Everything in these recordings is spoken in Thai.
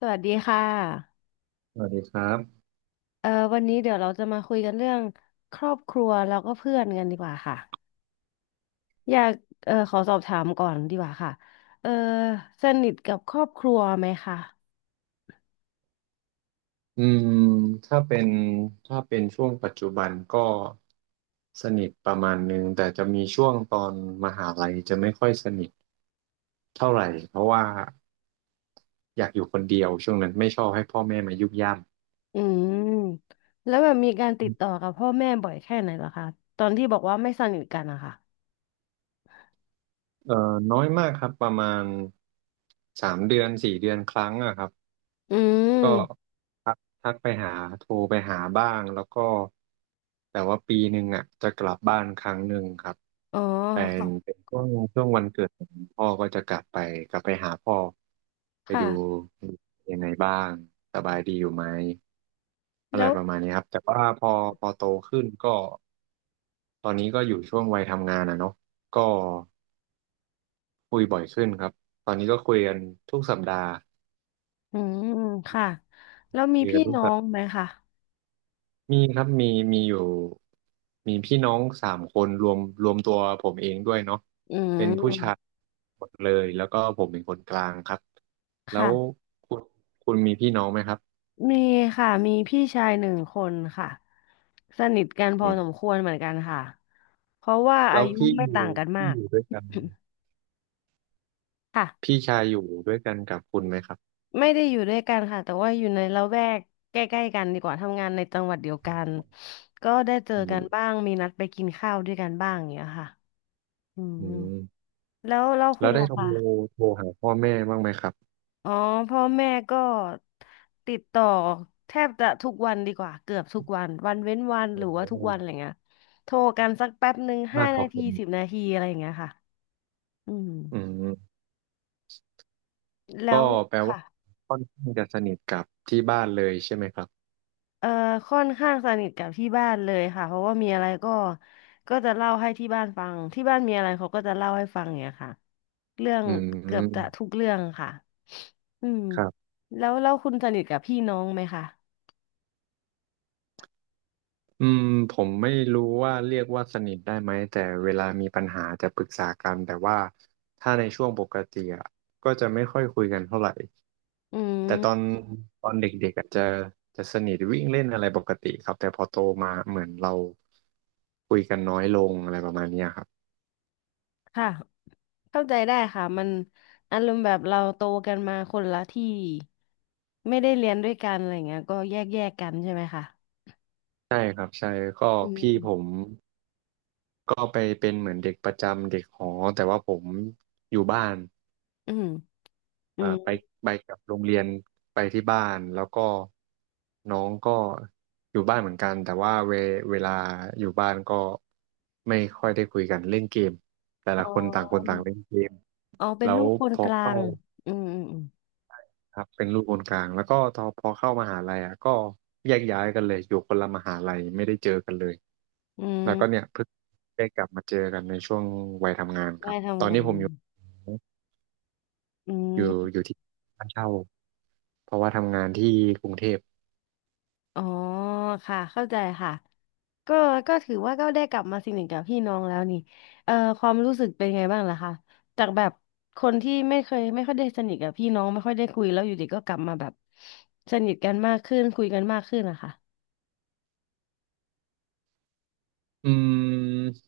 สวัสดีค่ะสวัสดีครับวันนี้เดี๋ยวเราจะมาคุยกันเรื่องครอบครัวแล้วก็เพื่อนกันดีกว่าค่ะอยากเอ่อขอสอบถามก่อนดีกว่าค่ะเอ่อสนิทกับครอบครัวไหมคะอืมถ้าเป็นถ้าเป็นช่วงปัจจุบันก็สนิทประมาณหนึ่ง แต่จะมีช่วงตอนมหาลัยจะไม่ค่อยสนิทเท่าไหร่ เพราะว่าอยากอยู่คนเดียวช่วงนั้นไม่ชอบให้พ่อแม่มายุ่งย่ำอืมแล้วแบบมีการติดต่อกับพ่อแม่บ่อยแค่ไหนเหรอคะตอนที่บอกว่าไม่สนิทกันอะค่ะเอ่อน้อยมากครับประมาณสามเดือนสี่เดือนครั้งอะครับอืมก็ ทักไปหาโทรไปหาบ้างแล้วก็แต่ว่าปีหนึ่งอ่ะจะกลับบ้านครั้งหนึ่งครับอ๋อเป็นค่ะเป็นช่วงวันเกิดของพ่อก็จะกลับไปหาพ่อไปดูค่ะยังไงบ้างสบายดีอยู่ไหมอะไรแล้วประมาณนี้ครับแต่ว่าพอโตขึ้นก็ตอนนี้ก็อยู่ช่วงวัยทำงานอ่ะเนาะก็คุยบ่อยขึ้นครับตอนนี้ก็คุยกันทุกสัปดาห์อืมค่ะแล้วมีคุยกัพี่นทุกน้อสัป งไหมคะมีครับมีอยู่มีพี่น้องสามคนรวมตัวผมเองด้วยเนาะอืเป็นผู้ชายมหมดเลยแล้วก็ผมเป็นคนกลางครับแล้วค่ะ คุณคุณมีพี่น้องไหมครับมีค่ะมีพี่ชายหนึ่งคนค่ะสนิทกันพออืมสมควรเหมือนกันค่ะเพราะว่าอาแล้วยุพี่ไม่อยู่ต่างกันมาพี่อก ยู่ด้วยกัน ค่ะพี่ชายอยู่ด้วยกันกับคุณไหมครับไม่ได้อยู่ด้วยกันค่ะแต่ว่าอยู่ในละแวกใกล้ๆกันดีกว่าทำงานในจังหวัดเดียวกันก็ได้เจออืกันบ้ามงมีนัดไปกินข้าวด้วยกันบ้างอย่างเงี้ยค่ะอืมอืมแล้วแล้คุณวได้ล่ะโทรคะ โทรหาพ่อแม่บ้างไหมครับอ๋อพ่อแม่ก็ติดต่อแทบจะทุกวันดีกว่าเกือบทุกวันวันเว้นวันหรืโอ้อโหว่าทุกวันอะไรเงี้ยโทรกันสักแป๊บหนึ่งห้ามากกนาว่าผทีม10 นาทีอะไรอย่างเงี้ยค่ะอืมอืมแล้ก็วแปลว่าค่ะค่อนข้างจะสนิทกับที่บ้านเลยใช่ไหมครับเอ่อค่อนข้างสนิทกับที่บ้านเลยค่ะเพราะว่ามีอะไรก็ก็จะเล่าให้ที่บ้านฟังที่บ้านมีอะไรเขาก็จะเล่าให้ฟังอย่างเงี้ยค่ะเรื่องอืเกือบจะทุมกเรื่องค่ะอืมครับ แล้วคุณสนิทกับพี่น้องไหมคะอืมผมไม่รู้ว่าเรียกว่าสนิทได้ไหมแต่เวลามีปัญหาจะปรึกษากันแต่ว่าถ้าในช่วงปกติอะก็จะไม่ค่อยคุยกันเท่าไหร่อืแต่ตอนม ตอนเด็กๆอะจะสนิทวิ่งเล่นอะไรปกติครับแต่พอโตมาเหมือนเราคุยกันน้อยลงอะไรประมาณเนี้ยครับค่ะเข้าใจได้ค่ะมันอารมณ์แบบเราโตกันมาคนละที่ไม่ได้เรียนด้วยกันอะไรเงี้ยก็แยกกันใช่ไหมคะใช่ครับใช่ก็อืพี่ผมมก็ไปเป็นเหมือนเด็กประจำเด็กหอแต่ว่าผมอยู่บ้าน อืมอืเอ่มอไปไปกับโรงเรียนไปที่บ้านแล้วก็น้องก็อยู่บ้านเหมือนกันแต่ว่าเวลาอยู่บ้านก็ไม่ค่อยได้คุยกันเล่นเกมแต่อ๋ละคนต่างคนอต่างเล่นเกมอ๋อเป็นแล้วลูกคพนอกลาเข้างอืมอืมอืมครับเป็นลูกคนกลางแล้วก็พอเข้ามหาลัยอ่ะก็แยกย้ายกันเลยอยู่คนละมหาลัยไม่ได้เจอกันเลยอืแล้วก็เนี่ยเพิ่งได้กลับมาเจอกันในช่วงวัยทำงานมครัได้บทำงานอือยู่มอยู่ที่บ้านเช่าเพราะว่าทำงานที่กรุงเทพ อ๋อค่ะเข้าใจค่ะ ก็ก็ถือว่าก็ได้กลับมาสงหนิทกับพี่น้องแล้วนี่เอ่อความรู้สึกเป็นไงบ้างล่ะคะจากแบบคนที่ไม่เคยไม่ค่อยได้สนิทกับพี่น้องไม่ค่อยได้คุยแล้วอยู่ดีก็กลับมาแบบสนิทกันมากขึ้นคุยกันมากขึ้นนะคะอืม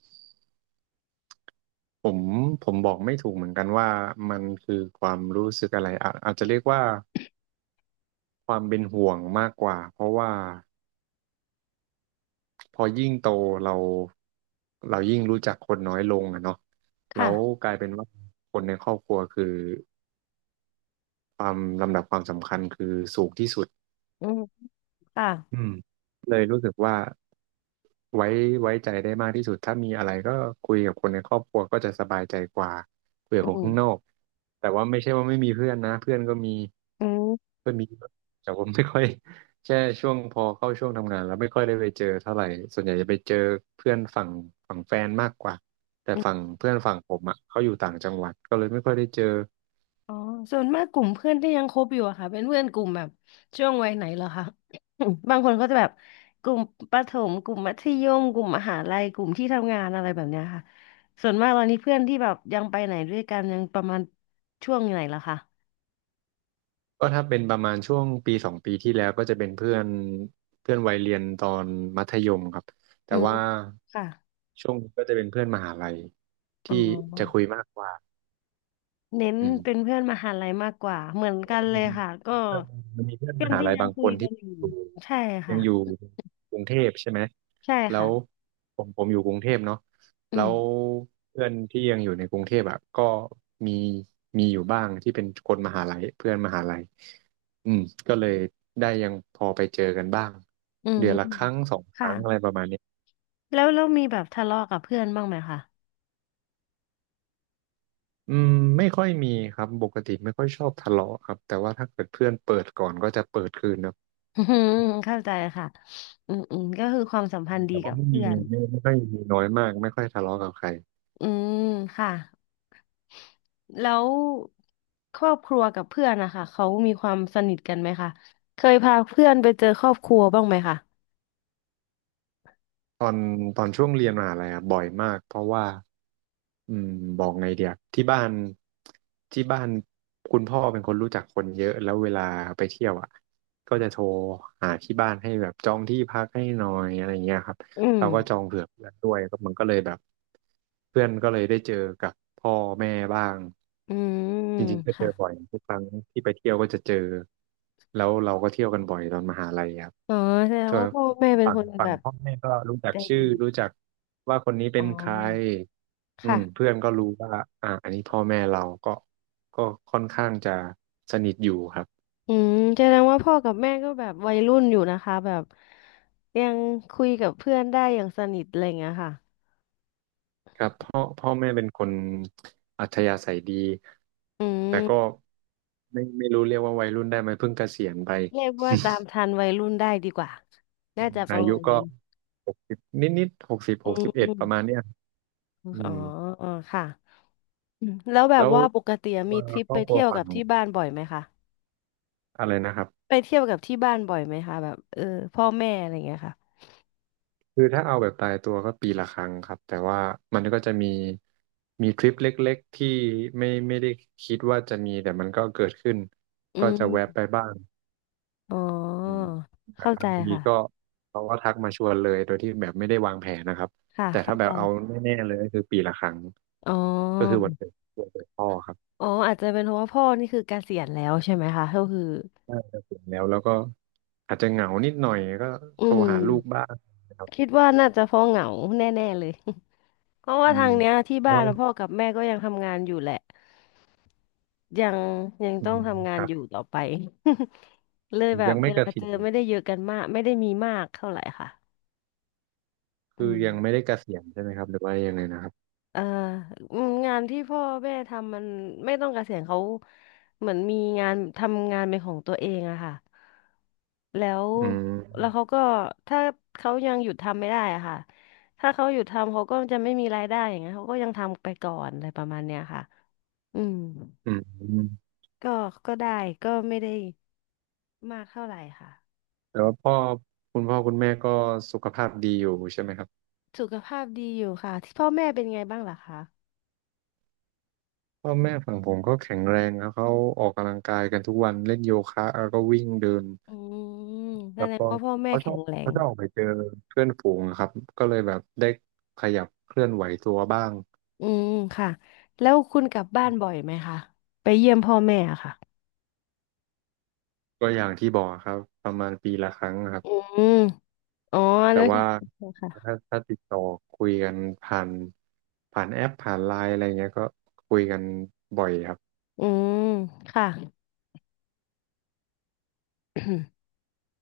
ผมผมบอกไม่ถูกเหมือนกันว่ามันคือความรู้สึกอะไรอะอาจจะเรียกว่าความเป็นห่วงมากกว่าเพราะว่าพอยิ่งโตเราเรายิ่งรู้จักคนน้อยลงอะเนาะแล้ค่ะวกลายเป็นว่าคนในครอบครัวคือความลำดับความสำคัญคือสูงที่สุด อืมค่ะอืมเลยรู้สึกว่าไว้ไว้ใจได้มากที่สุดถ้ามีอะไรก็คุยกับคนในครอบครัวก็จะสบายใจกว่าคุยกับอืคนข้างนอมกแต่ว่าไม่ใช่ว่าไม่มีเพื่อนนะเพื่อนก็มีอืม เพื่อนมีเยอะแต่ผมไม่ค่อยแค่ช่วงพอเข้าช่วงทำงานแล้วไม่ค่อยได้ไปเจอเท่าไหร่ส่วนใหญ่จะไปเจอเพื่อนฝั่งแฟนมากกว่าแต่ฝั่งเพื่อนฝั่งผมอ่ะเขาอยู่ต่างจังหวัดก็เลยไม่ค่อยได้เจอ อ๋อส่วนมากกลุ่มเพื่อนที่ยังคบอยู่อะค่ะเป็นเพื่อนกลุ่มแบบช่วงวัยไหนเหรอคะ บางคนก็จะแบบกลุ่มประถมกลุ่มมัธยมกลุ่มมหาลัยกลุ่มที่ทำงานอะไรแบบเนี้ยค่ะส่วนมากตอนนี้เพื่อนที่แบบยังไปไหนด้วยกันยังประมาณช่วงไหนเหรอคะก็ถ้าเป็นประมาณช่วงปีสองปีที่แล้วก็จะเป็นเพื่อนเพื่อนวัยเรียนตอนมัธยมครับแต่อืมว่าค่ะช่วงนี้ก็จะเป็นเพื่อนมหาลัยอ๋ที่จะอคุยมากกว่าเน้นอืเป็นม เพื่อนมหาลัยมากกว่าเหมือนว่ากันเลยค่ะก็เพื่อนมันมีเพื่อนเพื่มอนหาที่ลัยยังบางคุคยนกัที่นอยู่อยู่ใช่ยัค่ะงอยู่กรุงเทพใช่ไหมใช่แล้ค่ะวผมอยู่กรุงเทพเนาะอืแล้มวเพื่อนที่ยังอยู่ในกรุงเทพอ่ะก็มีมีอยู่บ้างที่เป็นคนมหาลัยเพื่อนมหาลัยอืมก็เลยได้ยังพอไปเจอกันบ้างอืมเดือนละครั้งสองคค่ะ รั้งอะไรประมาณนี้แล้วมีแบบทะเลาะกับเพื่อนบ้างไหมคะอืมไม่ค่อยมีครับปกติไม่ค่อยชอบทะเลาะครับแต่ว่าถ้าเกิดเพื่อนเปิดก่อนก็จะเปิดคืนนะ อืมเข้าใจค่ะอืมอืมก็คือความสัมพันธ์ดีแต่ว่ากับไม่มีเพื่อนไม่ค่อยมีน้อยมากไม่ค่อยทะเลาะกับใครอืมค่ะแล้วครอบครัวกับเพื่อนนะคะเขามีความสนิทกันไหมคะเคยพาเพื่อนไปเจอครอบครัวบ้างไหมคะตอนตอนช่วงเรียนมหาลัยอะบ่อยมากเพราะว่าอืมบอกไงเดียที่บ้านที่บ้านคุณพ่อเป็นคนรู้จักคนเยอะแล้วเวลาไปเที่ยวอ่ะก็จะโทรหาที่บ้านให้แบบจองที่พักให้หน่อยอะไรเงี้ยครับอืมเราก็จองเผื่อเพื่อนด้วยก็มันก็เลยแบบเพื่อนก็เลยได้เจอกับพ่อแม่บ้าง อืมจริงๆก็เจค่ะอบ่อยทุกครั้งที่ไปเที่ยวก็จะเจอแล้วเราก็เที่ยวกันบ่อยตอนมหาลัยครับอ๋อแสดเธงอว่าพ่อแม่เป็นฝั่คงนฝั่แบงบพ่อแม่ก็รู้จักใจชื่ดีอรู้จักว่าคนนี้อ๋เป็อนใครค่ะเพื่อนก็รู้ว่าอันนี้พ่อแม่เราก็ค่อนข้างจะสนิทอยู่ครับอืมแสดงว่าพ่อกับแม่ก็แบบวัยรุ่นอยู่นะคะแบบยังคุยกับเพื่อนได้อย่างสนิทอะไรอย่างเงี้ยค่ะ ครับพ่อแม่เป็นคนอัธยาศัยดีอืแต่ก็มไม่รู้เรียกว่าวัยรุ่นได้ไหมเพิ่งเกษียณไปเรียกว่าตามทันวัยรุ่นได้ดีกว่าน่าจะปอาระยุมาณก็นี้หกสิบนิดนิดหอืกมสิบอเอ็ดมประมาณเนี้ย ออื๋อมอ๋อค่ะอืมแล้วแบบแล้วว่าปกติตัมีวทริปครไปอบครัเที่วยวฝั่กังบที่บ้านบ่อยไหมคะอะไรนะครับไปเที่ยวกับที่บ้านบ่อยไหมคะแบบเออพ่อแม่อะไรอย่างเงี้ยค่ะคือถ้าเอาแบบตายตัวก็ปีละครั้งครับแต่ว่ามันก็จะมีทริปเล็กๆที่ไม่ได้คิดว่าจะมีแต่มันก็เกิดขึ้นอืก็จะแวะมไปบ้างอ๋ออืมเข้าบใจางทีค่ะก็เขาก็ทักมาชวนเลยโดยที่แบบไม่ได้วางแผนนะครับค่ะแต่ถ้าเข้าแบใจบเอาแน่ๆเลยก็คือปีละครั้งอ๋ก็คืออวันเกิดพ่อครับอ๋ออาจจะเป็นเพราะว่าพ่อนี่คือเกษียณแล้วใช่ไหมคะก็คือน่าจะถึงแล้วแล้วก็อาจจะเหงานิดหน่อยก็อืโทรหาลูกมบ้างนะครับคิดว่าน่าจะเพราะเหงาแน่ๆเลย เพราะอืว่าทามงเนี้ยที่แล้บ้านว นะพ่อกับแม่ก็ยังทำงานอยู่แหละยังยังอืต้อมงทำงาคนรับอยู่ต่อไป เลยแบยับงเวไม่เกลาษีเจยอณเหรอไม่ได้เยอะกันมากไม่ได้มีมากเท่าไหร่ค่ะอืคือมยังไม่ได้เกษียณใช่ไหมครับหรือว่ายังไงนะครับเอ่ออืมงานที่พ่อแม่ทำมันไม่ต้องเกษียณเขาเหมือนมีงานทำงานเป็นของตัวเองอะค่ะแล้วอืมแล้วเขาก็ถ้าเขายังหยุดทำไม่ได้อะค่ะถ้าเขาหยุดทำเขาก็จะไม่มีรายได้อย่างเงี้ยเขาก็ยังทำไปก่อนอะไรประมาณเนี้ยค่ะอืม อืมก็ก็ได้ก็ไม่ได้มากเท่าไหร่ค่ะแต่ว่าคุณพ่อคุณแม่ก็สุขภาพดีอยู่ใช่ไหมครับสุขภาพดีอยู่ค่ะที่พ่อแม่เป็นไงบ้างล่ะคะพ่อแม่ฝั่งผมก็แข็งแรงครับเขาออกกำลังกายกันทุกวันเล่นโยคะแล้วก็วิ่งเดินอืมแสแล้วดงก็ว่าพ่อแม่เขาชอแข็บงแรเขางชอบออกไปเจอเพื่อนฝูงอะครับก็เลยแบบได้ขยับเคลื่อนไหวตัวบ้างอืมค่ะแล้วคุณกลับบ้านบ่อยไหมคะไปเยี่ยมพ่อแม่อะค่ะก็อย่างที่บอกครับประมาณปีละครั้งครับ อืมอ๋ออันแต่นั่นคือว่าโอเคค่ะถ้าติดต่อคุยกันผ่านผ่านแอปผ่านไลน์อะไรเงี้ยก็คุยกันบ่อยครับอืมค่ะ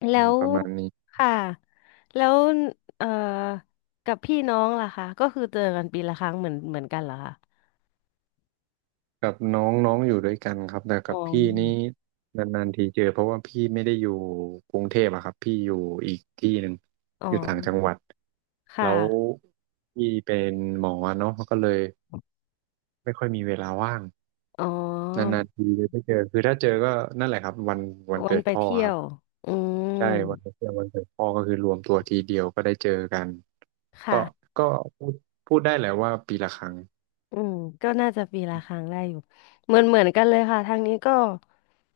แล้อืมวประมาณนี้ค่ะแล้วเอ่อกับพี่น้องล่ะคะก็คือเจอกันปีละครั้งเหมือนกันเหรอคะกับน้องน้องอยู่ด้วยกันครับแต่อ๋กัอบพี่นี่นานๆทีเจอเพราะว่าพี่ไม่ได้อยู่กรุงเทพอะครับพี่อยู่อีกที่หนึ่งอ๋ออยู่ต่างจังหวัดค่ะ แล้วพี่เป็นหมอเนาะก็เลยไม่ค่อยมีเวลาว่างอ๋นอานๆทีเลยได้เจอคือถ้าเจอก็นั่นแหละครับวันวันเกิดไปพ่อเที่ยครับ ว อืใช่ม วันเพื่อนวันเกิดพ่อก็คือรวมตัวทีเดียวก็ได้เจอกัน ก็ค่ะก็พูดพูดได้แหละว่าปีละครั้งอืมก็น่าจะปีละครั้งได้อยู่ เหมือนกันเลยค่ะทางนี้ก็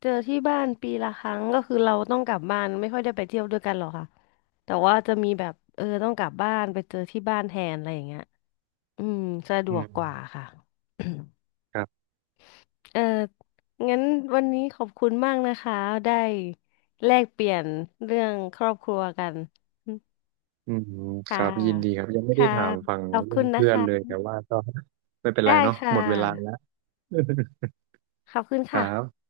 เจอที่บ้านปีละครั้งก็คือเราต้องกลับบ้านไม่ค่อยได้ไปเที่ยวด้วยกันหรอกค่ะแต่ว่าจะมีแบบเออต้องกลับบ้านไปเจอที่บ้านแทนอะไรอย่างเงี้ยอืมสะดอืวกมกว่าค่ะ ครับ เอองั้นวันนี้ขอบคุณมากนะคะได้แลกเปลี่ยนเรื่องครอบครัวกัน อืมคค่ะรับ ยินดีครับ ยังไม่ได้ค่ะ ถามฝั่งขอบเรื่คุองณนะเพื่อนเลยคะ แต่ว่าก็ไม่เป็นไรได้เนาะค่หมดเวลาแล้ว ะ ขอบคุณคค่ะรับ